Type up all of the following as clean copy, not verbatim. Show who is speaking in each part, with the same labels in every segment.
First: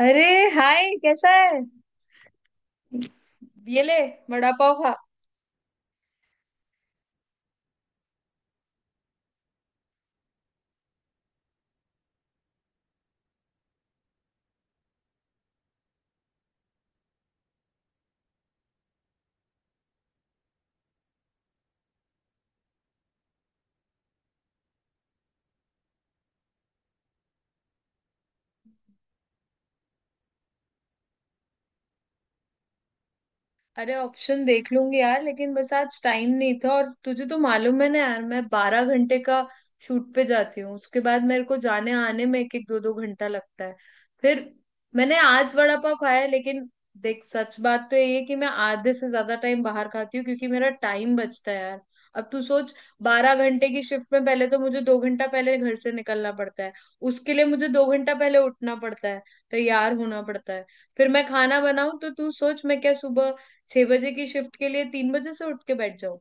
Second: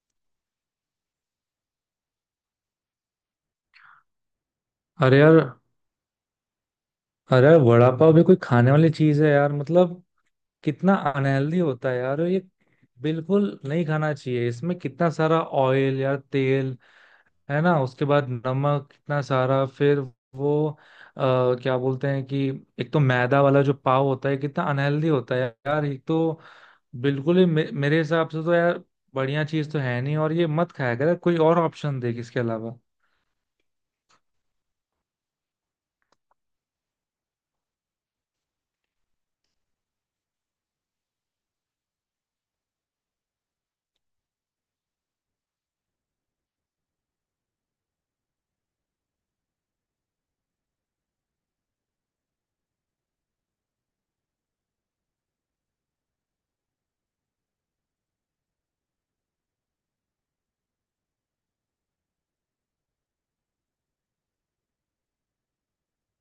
Speaker 1: अरे, हाय कैसा है। ये ले, वड़ा पाव खा।
Speaker 2: अरे यार। अरे यार, वड़ा पाव भी कोई खाने वाली चीज है यार? मतलब कितना अनहेल्दी होता है यार ये। बिल्कुल नहीं खाना चाहिए। इसमें कितना सारा ऑयल यार, तेल है ना। उसके बाद नमक कितना सारा। फिर वो क्या बोलते हैं कि एक तो मैदा वाला जो पाव होता है कितना अनहेल्दी होता है यार ये तो। बिल्कुल ही मेरे हिसाब से तो यार बढ़िया चीज तो है नहीं। और ये मत खाया कर, कोई और ऑप्शन देख इसके अलावा।
Speaker 1: अरे ऑप्शन देख लूंगी यार, लेकिन बस आज टाइम नहीं था। और तुझे तो मालूम है ना यार, मैं 12 घंटे का शूट पे जाती हूँ। उसके बाद मेरे को जाने आने में एक एक दो दो घंटा लगता है। फिर मैंने आज वड़ा पाव खाया है, लेकिन देख, सच बात तो ये है कि मैं आधे से ज्यादा टाइम बाहर खाती हूँ क्योंकि मेरा टाइम बचता है यार। अब तू सोच, 12 घंटे की शिफ्ट में पहले तो मुझे 2 घंटा पहले घर से निकलना पड़ता है। उसके लिए मुझे 2 घंटा पहले उठना पड़ता है, तैयार होना पड़ता है। फिर मैं खाना बनाऊं तो तू सोच, मैं क्या सुबह 6 बजे की शिफ्ट के लिए 3 बजे से उठ के बैठ जाओ?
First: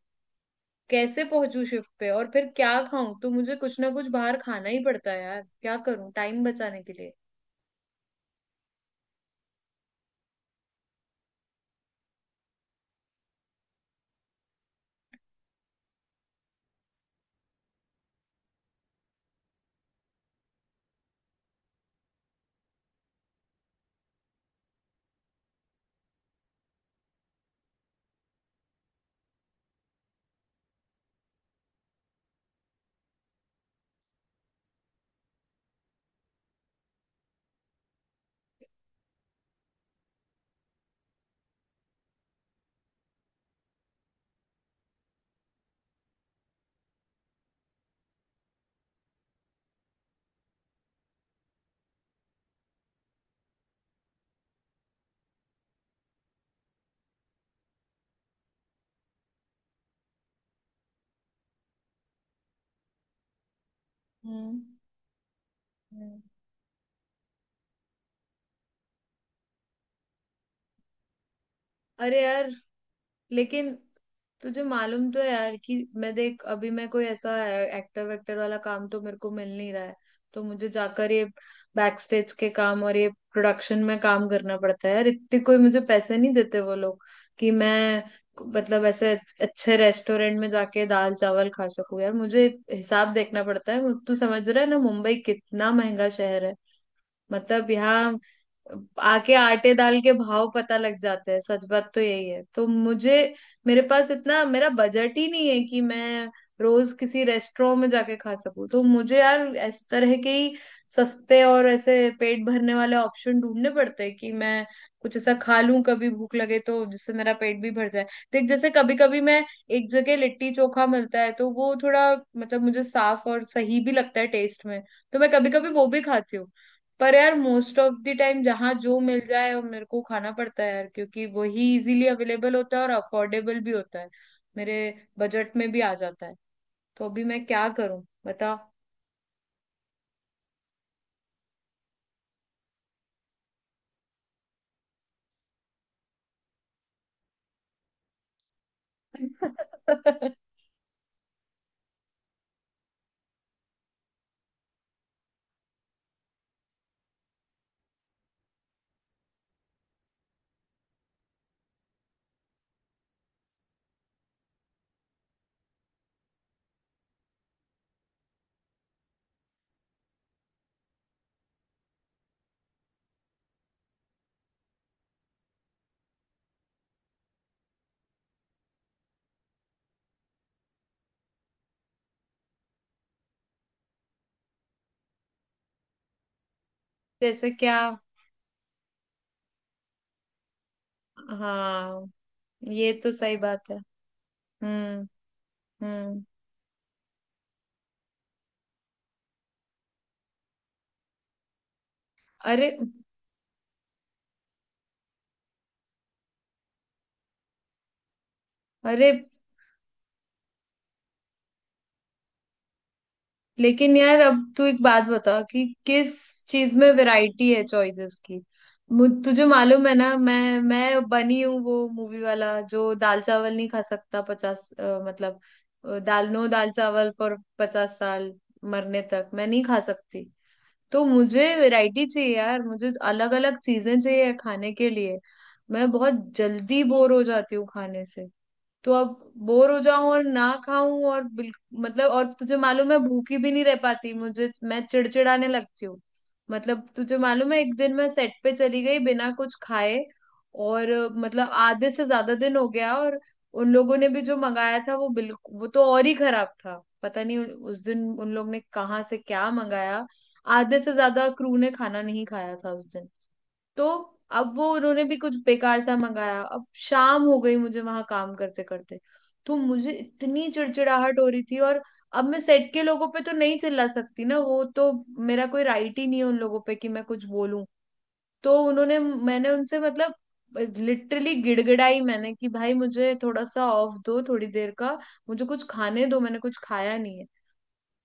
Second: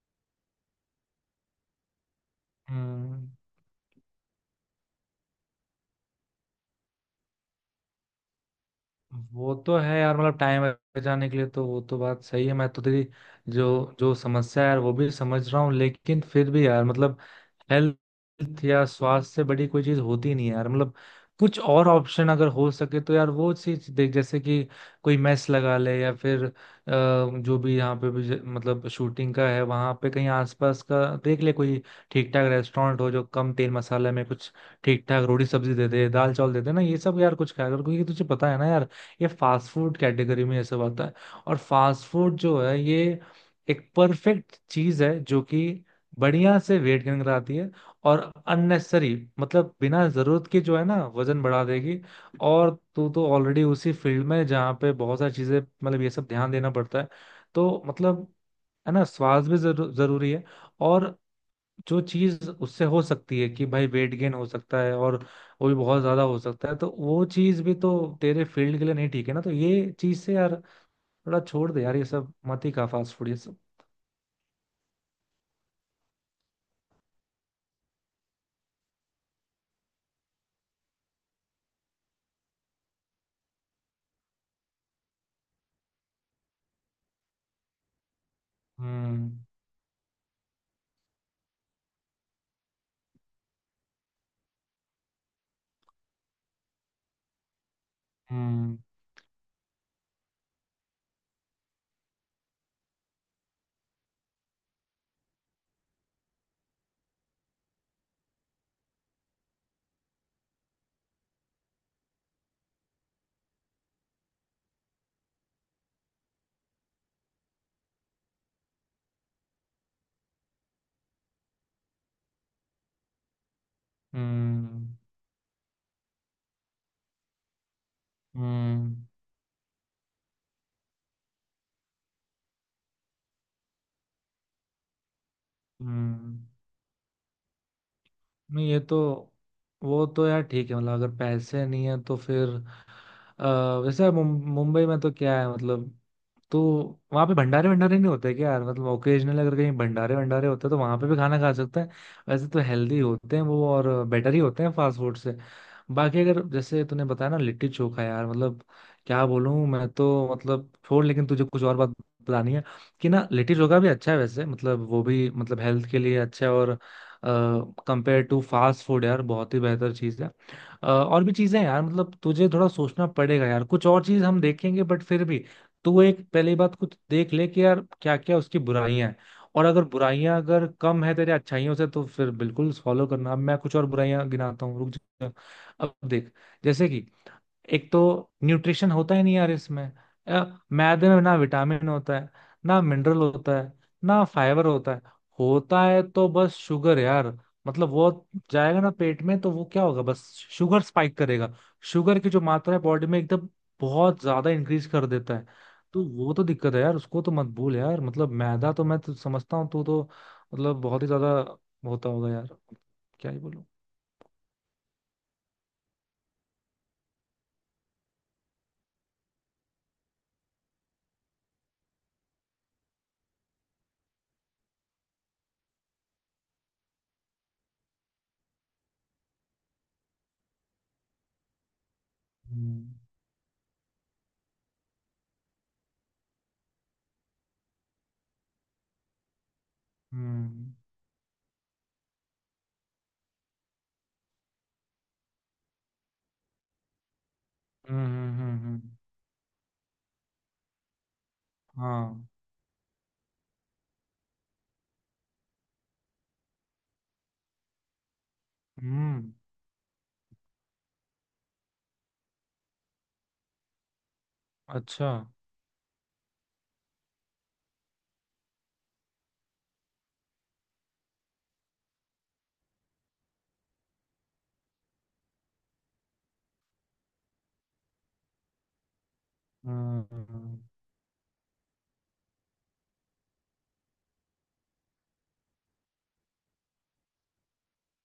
Speaker 1: कैसे पहुंचू शिफ्ट पे? और फिर क्या खाऊं?
Speaker 2: हम्म।
Speaker 1: तो मुझे कुछ ना कुछ बाहर खाना ही पड़ता है यार, क्या करूं टाइम बचाने के लिए।
Speaker 2: वो तो है यार। मतलब टाइम बचाने के लिए तो वो तो बात सही है। मैं तो तेरी जो जो समस्या है यार वो भी समझ रहा हूँ, लेकिन फिर भी यार मतलब हेल्थ या स्वास्थ्य से बड़ी कोई चीज होती नहीं है यार। मतलब कुछ और ऑप्शन अगर हो सके तो यार वो चीज देख। जैसे कि कोई मेस लगा ले, या फिर जो भी यहाँ पे भी मतलब शूटिंग का है वहां पे कहीं आसपास का देख ले, कोई ठीक ठाक रेस्टोरेंट हो जो कम तेल मसाले में कुछ ठीक ठाक रोटी सब्जी दे दे, दाल चावल दे दे ना ये सब। यार कुछ खाया कर, क्योंकि तुझे पता है ना यार ये फास्ट फूड कैटेगरी में ये सब आता है। और फास्ट फूड जो है ये एक परफेक्ट चीज है जो कि बढ़िया से वेट गेन कराती है। और अननेसेसरी, मतलब बिना जरूरत के, जो है ना वजन बढ़ा देगी। और तू तो ऑलरेडी उसी फील्ड में है जहाँ पे बहुत सारी चीजें मतलब ये सब ध्यान देना पड़ता है। तो मतलब है ना, स्वास्थ्य भी जरूरी है। और जो चीज उससे हो सकती है कि भाई वेट गेन हो
Speaker 1: हम्म।
Speaker 2: सकता है, और वो भी बहुत
Speaker 1: हम्म।
Speaker 2: ज्यादा हो सकता है। तो वो चीज भी तो तेरे फील्ड के लिए नहीं ठीक है ना। तो ये चीज से यार थोड़ा छोड़ दे यार, ये
Speaker 1: अरे
Speaker 2: सब
Speaker 1: यार,
Speaker 2: मत ही खा फास्ट फूड ये सब।
Speaker 1: लेकिन तुझे मालूम तो है यार कि मैं, देख, अभी मैं कोई ऐसा एक्टर वेक्टर वाला काम तो मेरे को मिल नहीं रहा है। तो मुझे जाकर ये बैक स्टेज के काम और ये प्रोडक्शन में काम करना पड़ता है यार। इतने कोई मुझे पैसे नहीं देते वो लोग कि मैं, मतलब, ऐसे
Speaker 2: हम्म।
Speaker 1: अच्छे रेस्टोरेंट में जाके दाल चावल खा सकूं यार। मुझे हिसाब देखना पड़ता है। तू समझ रहा है ना, मुंबई कितना महंगा शहर है। मतलब यहाँ
Speaker 2: हम्म।
Speaker 1: आके आटे दाल के भाव पता लग जाते हैं, सच बात तो यही है। तो मुझे, मेरे पास इतना मेरा बजट ही नहीं है कि मैं रोज किसी रेस्टोरेंट में जाके खा सकूं। तो मुझे यार इस तरह के ही सस्ते और ऐसे पेट भरने वाले ऑप्शन ढूंढने पड़ते हैं कि मैं कुछ ऐसा खा लूं कभी भूख लगे, तो जिससे मेरा पेट भी भर जाए। देख जैसे कभी कभी मैं, एक जगह लिट्टी चोखा मिलता है तो वो थोड़ा, मतलब, मुझे साफ और सही भी लगता है टेस्ट में।
Speaker 2: हम्म।
Speaker 1: तो मैं कभी कभी वो भी खाती हूँ। पर यार मोस्ट ऑफ द टाइम जहाँ
Speaker 2: हम्म।
Speaker 1: जो मिल जाए वो मेरे को खाना पड़ता है यार, क्योंकि वही इजीली अवेलेबल होता है और अफोर्डेबल भी होता है, मेरे बजट में भी आ जाता है।
Speaker 2: हम्म।
Speaker 1: तो अभी मैं क्या करूं बता।
Speaker 2: नहीं ये तो वो तो यार ठीक है। मतलब अगर पैसे नहीं है तो फिर अ, वैसे मुंबई में तो क्या है मतलब। तो वहाँ पे भंडारे भंडारे नहीं होते क्या यार? मतलब ओकेजनल अगर कहीं भंडारे भंडारे होते तो वहाँ पे भी खाना खा सकते हैं। वैसे तो हेल्दी होते हैं वो, और बेटर ही होते हैं फास्ट फूड से। बाकी अगर जैसे तूने बताया ना लिट्टी चोखा, यार मतलब क्या बोलूँ मैं तो। मतलब छोड़, लेकिन तुझे कुछ और बात बतानी है कि ना लिट्टी चोखा भी अच्छा है वैसे। मतलब वो भी मतलब हेल्थ के लिए अच्छा है, और कंपेयर टू फास्ट फूड यार बहुत ही बेहतर चीज़ है। और भी चीजें हैं यार मतलब। तुझे थोड़ा सोचना पड़ेगा यार, कुछ और चीज हम देखेंगे, बट फिर भी तू एक पहली बात कुछ देख ले कि यार क्या क्या उसकी बुराइयां हैं। और अगर बुराइयां अगर कम है तेरे अच्छाइयों से तो फिर बिल्कुल फॉलो करना। अब मैं कुछ और बुराइयां गिनाता हूँ, रुक जा। अब देख, जैसे कि
Speaker 1: जैसे क्या?
Speaker 2: एक तो न्यूट्रिशन होता ही नहीं यार इसमें। अ, मैदे में ना विटामिन
Speaker 1: हाँ
Speaker 2: होता है, ना
Speaker 1: ये तो
Speaker 2: मिनरल
Speaker 1: सही
Speaker 2: होता
Speaker 1: बात
Speaker 2: है,
Speaker 1: है।
Speaker 2: ना फाइबर होता है।
Speaker 1: हम्म।
Speaker 2: होता है
Speaker 1: हम्म।
Speaker 2: तो बस शुगर यार। मतलब वो जाएगा ना पेट में तो वो क्या होगा, बस शुगर स्पाइक करेगा। शुगर की जो
Speaker 1: अरे।
Speaker 2: मात्रा है बॉडी में एकदम बहुत ज्यादा इंक्रीज कर देता है। तो वो तो दिक्कत है यार, उसको तो मत भूल यार। मतलब मैदा तो मैं
Speaker 1: अरे।
Speaker 2: तो समझता हूँ तू तो मतलब बहुत ही ज्यादा होता होगा यार, क्या ही बोलूं।
Speaker 1: लेकिन यार, अब तू एक बात बता कि किस चीज में वैरायटी है चॉइसेस की। मुझ तुझे मालूम है ना, मैं बनी हूँ वो मूवी वाला जो दाल चावल नहीं खा सकता पचास, मतलब, दाल नो दाल चावल फॉर 50 साल। मरने तक मैं नहीं खा सकती। तो मुझे वैरायटी चाहिए यार,
Speaker 2: हम्म।
Speaker 1: मुझे अलग अलग चीजें चाहिए खाने के लिए। मैं बहुत जल्दी बोर हो जाती हूँ खाने से। तो अब बोर हो जाऊं और ना
Speaker 2: हम्म।
Speaker 1: खाऊं और बिल, मतलब, और तुझे मालूम है भूखी भी नहीं रह पाती, मुझे मैं चिड़चिड़ाने लगती हूँ। मतलब तुझे मालूम है, एक दिन
Speaker 2: हम्म।
Speaker 1: मैं सेट
Speaker 2: हम्म।
Speaker 1: पे चली गई बिना कुछ खाए, और मतलब आधे से
Speaker 2: हाँ।
Speaker 1: ज्यादा दिन हो गया और उन लोगों ने भी जो मंगाया था वो बिल्कुल, वो तो और ही खराब था, पता नहीं उस दिन उन लोग ने कहाँ से
Speaker 2: हम्म।
Speaker 1: क्या मंगाया। आधे से ज्यादा क्रू ने खाना नहीं खाया था उस दिन। तो अब वो उन्होंने
Speaker 2: अच्छा।
Speaker 1: भी कुछ बेकार सा मंगाया, अब शाम हो गई मुझे वहां काम करते करते। तो मुझे इतनी चिड़चिड़ाहट हो रही थी। और अब मैं सेट के लोगों पे तो नहीं चिल्ला सकती ना, वो तो मेरा कोई राइट ही नहीं है उन लोगों पे कि मैं कुछ बोलूं। तो उन्होंने मैंने उनसे,
Speaker 2: हम्म।
Speaker 1: मतलब, लिटरली गिड़गिड़ाई मैंने कि भाई मुझे थोड़ा सा ऑफ दो थोड़ी देर का, मुझे कुछ खाने दो, मैंने कुछ खाया नहीं है।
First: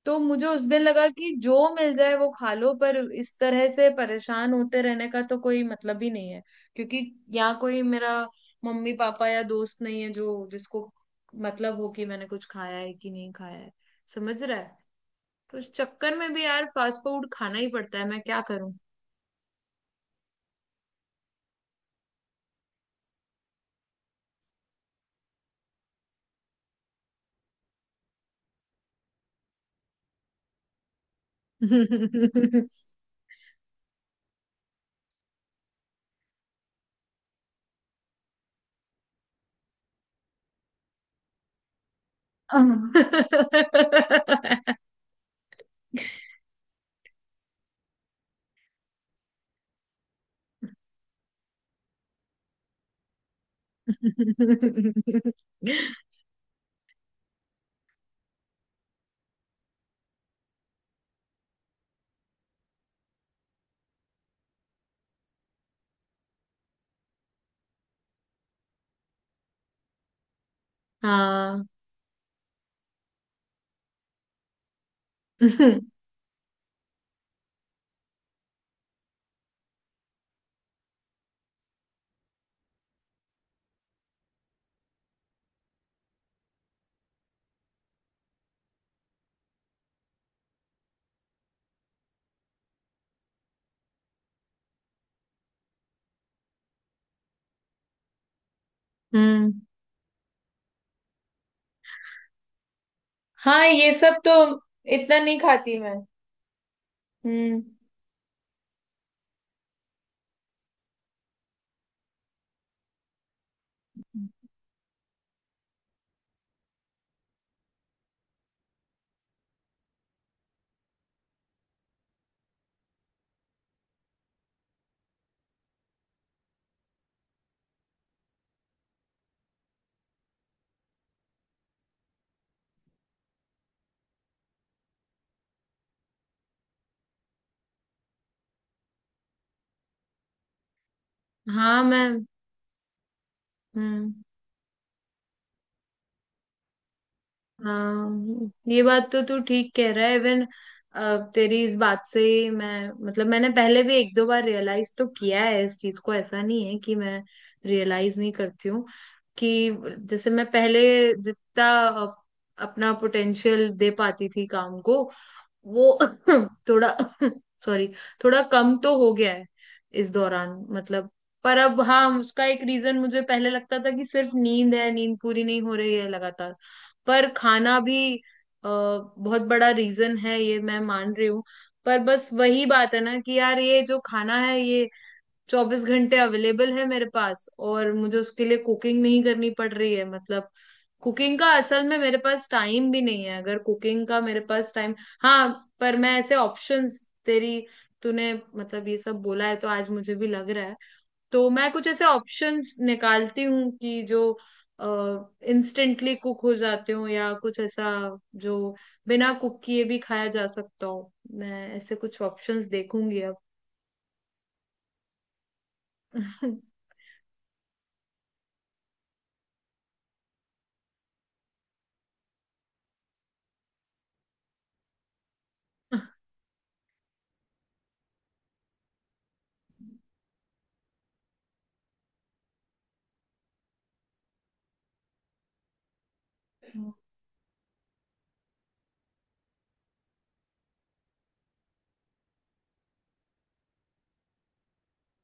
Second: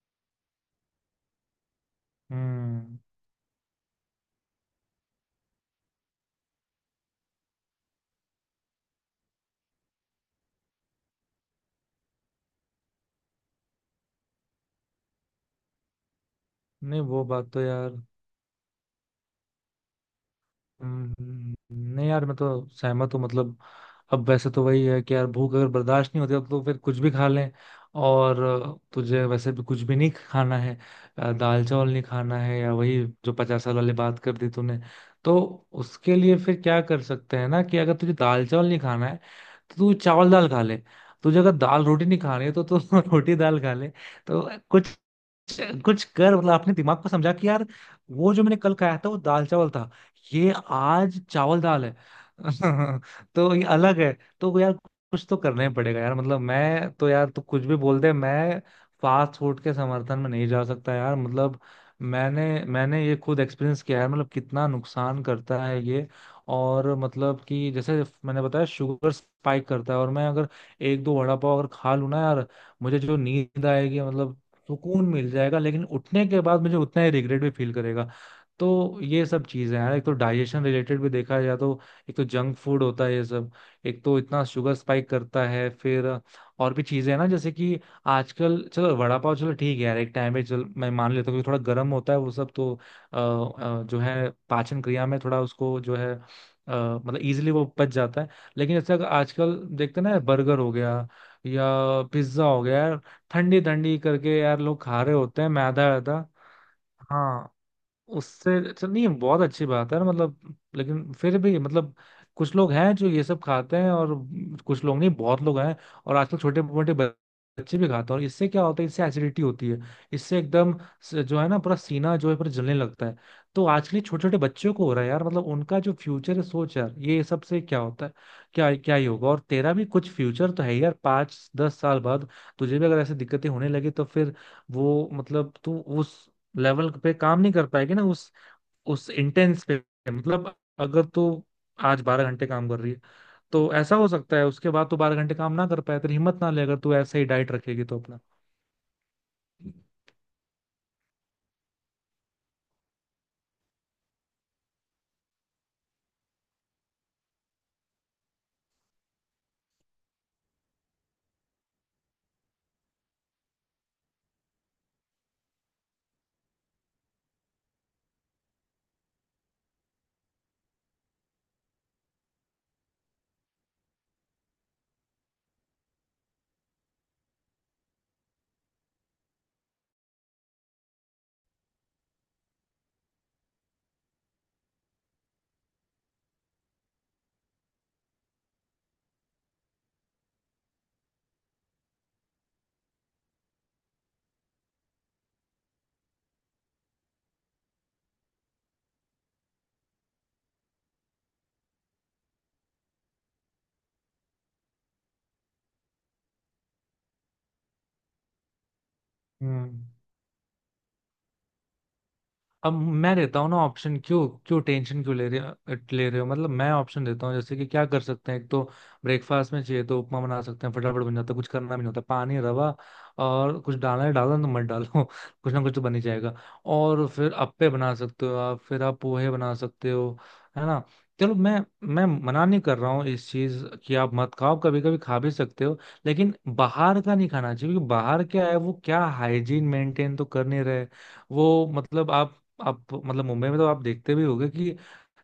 Speaker 1: तो मुझे उस दिन लगा कि जो मिल जाए वो खा लो, पर
Speaker 2: हम्म।
Speaker 1: इस तरह से परेशान होते रहने का तो कोई मतलब ही नहीं है। क्योंकि यहाँ कोई मेरा मम्मी पापा या दोस्त नहीं है जो, जिसको, मतलब हो कि मैंने कुछ खाया है कि नहीं खाया है, समझ रहा है। तो इस चक्कर में भी यार फास्ट
Speaker 2: नहीं वो
Speaker 1: फूड
Speaker 2: बात
Speaker 1: खाना
Speaker 2: तो
Speaker 1: ही पड़ता
Speaker 2: यार।
Speaker 1: है, मैं क्या करूं।
Speaker 2: नहीं यार मैं तो सहमत हूँ। मतलब अब वैसे तो वही है कि यार भूख अगर बर्दाश्त नहीं होती अब तो फिर कुछ भी खा लें। और तुझे वैसे भी कुछ भी नहीं खाना है। दाल चावल नहीं खाना है, या वही जो 50 साल वाले बात कर दी तूने। तो उसके लिए फिर क्या कर सकते हैं ना, कि अगर तुझे दाल चावल नहीं खाना है तो तू चावल दाल खा ले। तुझे अगर दाल रोटी नहीं खानी है तो तू रोटी दाल खा ले। तो कुछ कुछ कर। मतलब अपने दिमाग को समझा कि यार वो जो मैंने कल खाया था वो दाल चावल था, ये आज चावल दाल है। तो ये अलग है। तो यार कुछ तो करना ही पड़ेगा यार। मतलब मैं तो यार, तू कुछ भी बोल दे, मैं फास्ट फूड के समर्थन में नहीं जा सकता यार। मतलब मैंने मैंने ये खुद एक्सपीरियंस किया है, मतलब कितना नुकसान करता है ये। और मतलब कि जैसे मैंने बताया शुगर स्पाइक करता है, और मैं अगर 1-2 वड़ा पाव
Speaker 1: हाँ।
Speaker 2: अगर खा लूँ ना यार, मुझे जो नींद आएगी मतलब सुकून मिल जाएगा, लेकिन उठने के बाद मुझे उतना ही रिग्रेट भी फील करेगा। तो ये सब चीजें हैं यार। एक तो डाइजेशन रिलेटेड भी देखा जाए तो एक तो जंक फूड होता है ये सब। एक तो इतना शुगर स्पाइक करता है। फिर और भी चीजें हैं ना, जैसे कि आजकल चलो वड़ा पाव चलो ठीक है यार, एक टाइम पे चल मैं मान लेता हूँ कि थोड़ा गर्म होता है वो सब तो जो है पाचन क्रिया में थोड़ा उसको जो है मतलब इजीली वो पच जाता है। लेकिन जैसे अगर
Speaker 1: हम्म।
Speaker 2: आजकल देखते हैं ना, बर्गर हो गया या पिज्जा हो गया, ठंडी
Speaker 1: हाँ ये
Speaker 2: ठंडी
Speaker 1: सब तो
Speaker 2: करके यार लोग खा रहे
Speaker 1: इतना नहीं
Speaker 2: होते हैं
Speaker 1: खाती
Speaker 2: मैदा
Speaker 1: मैं।
Speaker 2: वैदा। हाँ,
Speaker 1: हम्म।
Speaker 2: उससे अच्छा नहीं बहुत अच्छी बात है ना मतलब, लेकिन फिर भी मतलब कुछ लोग हैं जो ये सब खाते हैं, और कुछ लोग नहीं, बहुत लोग हैं। और आजकल छोटे मोटे बच्चे भी खाते हैं, और इससे क्या होता है, इससे एसिडिटी होती है। इससे एकदम जो है ना पूरा सीना जो है पूरा जलने लगता है। तो आजकल छोटे छोटे बच्चों को हो रहा है यार। मतलब उनका जो फ्यूचर है सोच यार, ये सब से क्या होता है, क्या क्या ही होगा। और तेरा भी कुछ फ्यूचर तो है ही यार, 5-10 साल बाद तुझे भी अगर ऐसी दिक्कतें होने लगी तो फिर वो मतलब तू उस लेवल पे काम नहीं कर पाएगी ना, उस इंटेंस पे। मतलब अगर तू
Speaker 1: हाँ
Speaker 2: आज बारह
Speaker 1: मैं।
Speaker 2: घंटे काम कर रही है तो ऐसा हो
Speaker 1: हम्म।
Speaker 2: सकता है उसके बाद तू 12 घंटे काम ना कर पाए। तेरी हिम्मत ना ले अगर तू ऐसे ही डाइट रखेगी तो अपना।
Speaker 1: हाँ ये बात तो तू ठीक कह रहा है। इवन तेरी इस बात से ही मैं, मतलब, मैंने पहले भी एक दो बार रियलाइज तो किया है इस चीज को, ऐसा नहीं है कि मैं रियलाइज नहीं करती हूँ। कि जैसे मैं पहले जितना अपना पोटेंशियल दे पाती थी काम को, वो थोड़ा सॉरी, थोड़ा कम तो हो गया है इस दौरान, मतलब। पर अब हाँ, उसका एक रीजन मुझे पहले लगता था कि सिर्फ नींद है, नींद पूरी नहीं हो रही है लगातार। पर खाना भी बहुत बड़ा रीजन है ये, मैं मान रही हूँ। पर बस वही बात है ना कि यार, ये जो खाना है ये 24 घंटे अवेलेबल है मेरे पास, और मुझे उसके लिए कुकिंग नहीं करनी पड़ रही है। मतलब कुकिंग का असल में मेरे पास टाइम भी नहीं है। अगर कुकिंग का मेरे पास टाइम, हाँ। पर मैं ऐसे ऑप्शंस, तेरी, तूने मतलब ये सब बोला है तो आज मुझे भी लग रहा है, तो मैं कुछ ऐसे ऑप्शंस निकालती हूँ कि जो इंस्टेंटली कुक हो जाते हो, या कुछ ऐसा जो बिना कुक
Speaker 2: हम्म।
Speaker 1: किए भी खाया जा सकता हो। मैं ऐसे कुछ ऑप्शंस
Speaker 2: अब मैं
Speaker 1: देखूंगी
Speaker 2: देता हूँ ना ऑप्शन, क्यों क्यों टेंशन क्यों ले रहे हो मतलब।
Speaker 1: अब।
Speaker 2: मैं ऑप्शन देता हूँ, जैसे कि क्या कर सकते हैं, एक तो ब्रेकफास्ट में चाहिए तो उपमा बना सकते हैं। फटाफट बन जाता है, कुछ करना भी नहीं होता, पानी रवा और कुछ डालना है डालना, तो मत डालो कुछ ना कुछ तो बन ही जाएगा। और फिर अप्पे बना सकते हो आप, फिर आप पोहे बना सकते हो, है ना। चलो, मैं मना नहीं कर रहा हूँ इस चीज कि आप मत खाओ, कभी कभी खा भी सकते हो। लेकिन बाहर का नहीं खाना चाहिए, क्योंकि बाहर क्या है, वो क्या हाइजीन मेंटेन तो कर नहीं रहे। वो मतलब आप मतलब मुंबई में तो आप देखते भी होंगे कि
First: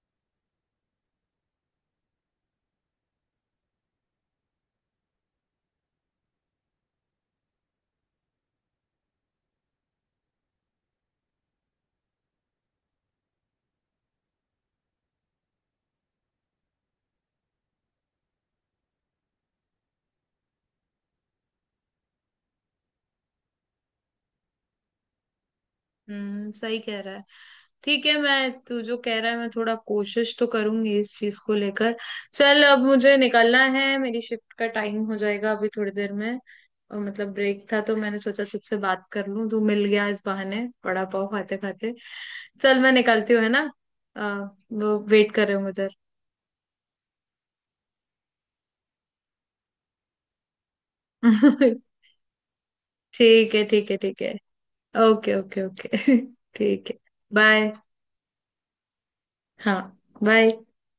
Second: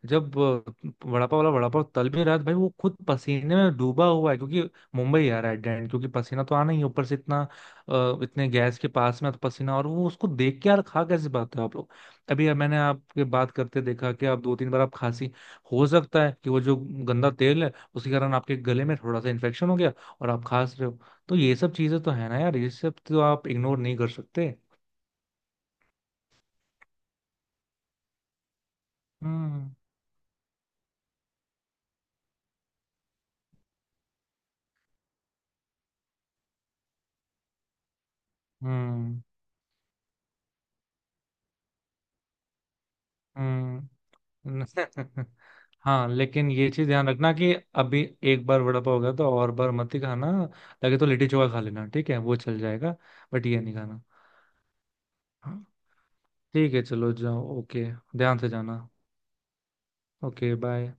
Speaker 2: जब वड़ा पाव वाला वड़ा पाव तल भी रहा है, तो भाई वो खुद पसीने में डूबा हुआ है, क्योंकि मुंबई आ रहा है डेंट, क्योंकि पसीना तो आना ही है, ऊपर से इतना इतने गैस के पास में तो पसीना, और वो उसको देख के यार खा कैसे पाते हो आप लोग। अभी मैंने आपके बात करते देखा कि आप 2-3 बार आप खांसी। हो सकता है कि वो जो गंदा तेल है उसके कारण आपके गले में थोड़ा सा इन्फेक्शन हो गया और आप खांस रहे हो। तो ये सब चीजें तो है ना यार, ये सब तो आप इग्नोर नहीं कर सकते।
Speaker 1: हम्म, सही कह रहा है। ठीक है, मैं, तू जो कह रहा है मैं
Speaker 2: हम्म।
Speaker 1: थोड़ा कोशिश तो करूंगी इस चीज को लेकर। चल अब मुझे निकलना है, मेरी शिफ्ट का टाइम हो जाएगा अभी थोड़ी देर में। और मतलब ब्रेक था तो मैंने सोचा तुझसे बात
Speaker 2: हम्म।
Speaker 1: कर लूं, तू मिल गया इस बहाने वड़ा पाव खाते खाते। चल मैं निकलती हूँ, है ना। आ, वो
Speaker 2: हम्म।
Speaker 1: वेट कर रहे होंगे
Speaker 2: हाँ, लेकिन ये चीज ध्यान रखना कि अभी एक बार वड़ा पाव हो गया तो और बार मत ही खाना। लगे तो लिट्टी चोखा खा
Speaker 1: उधर।
Speaker 2: लेना, ठीक है, वो चल जाएगा। बट
Speaker 1: ठीक
Speaker 2: ये
Speaker 1: है,
Speaker 2: नहीं
Speaker 1: ठीक है,
Speaker 2: खाना।
Speaker 1: ठीक है। ओके,
Speaker 2: हाँ,
Speaker 1: ओके, ओके।
Speaker 2: ठीक है
Speaker 1: ठीक है।
Speaker 2: चलो जाओ।
Speaker 1: बाय।
Speaker 2: ओके, ध्यान से जाना।
Speaker 1: हाँ।
Speaker 2: Okay,
Speaker 1: bye.
Speaker 2: बाय।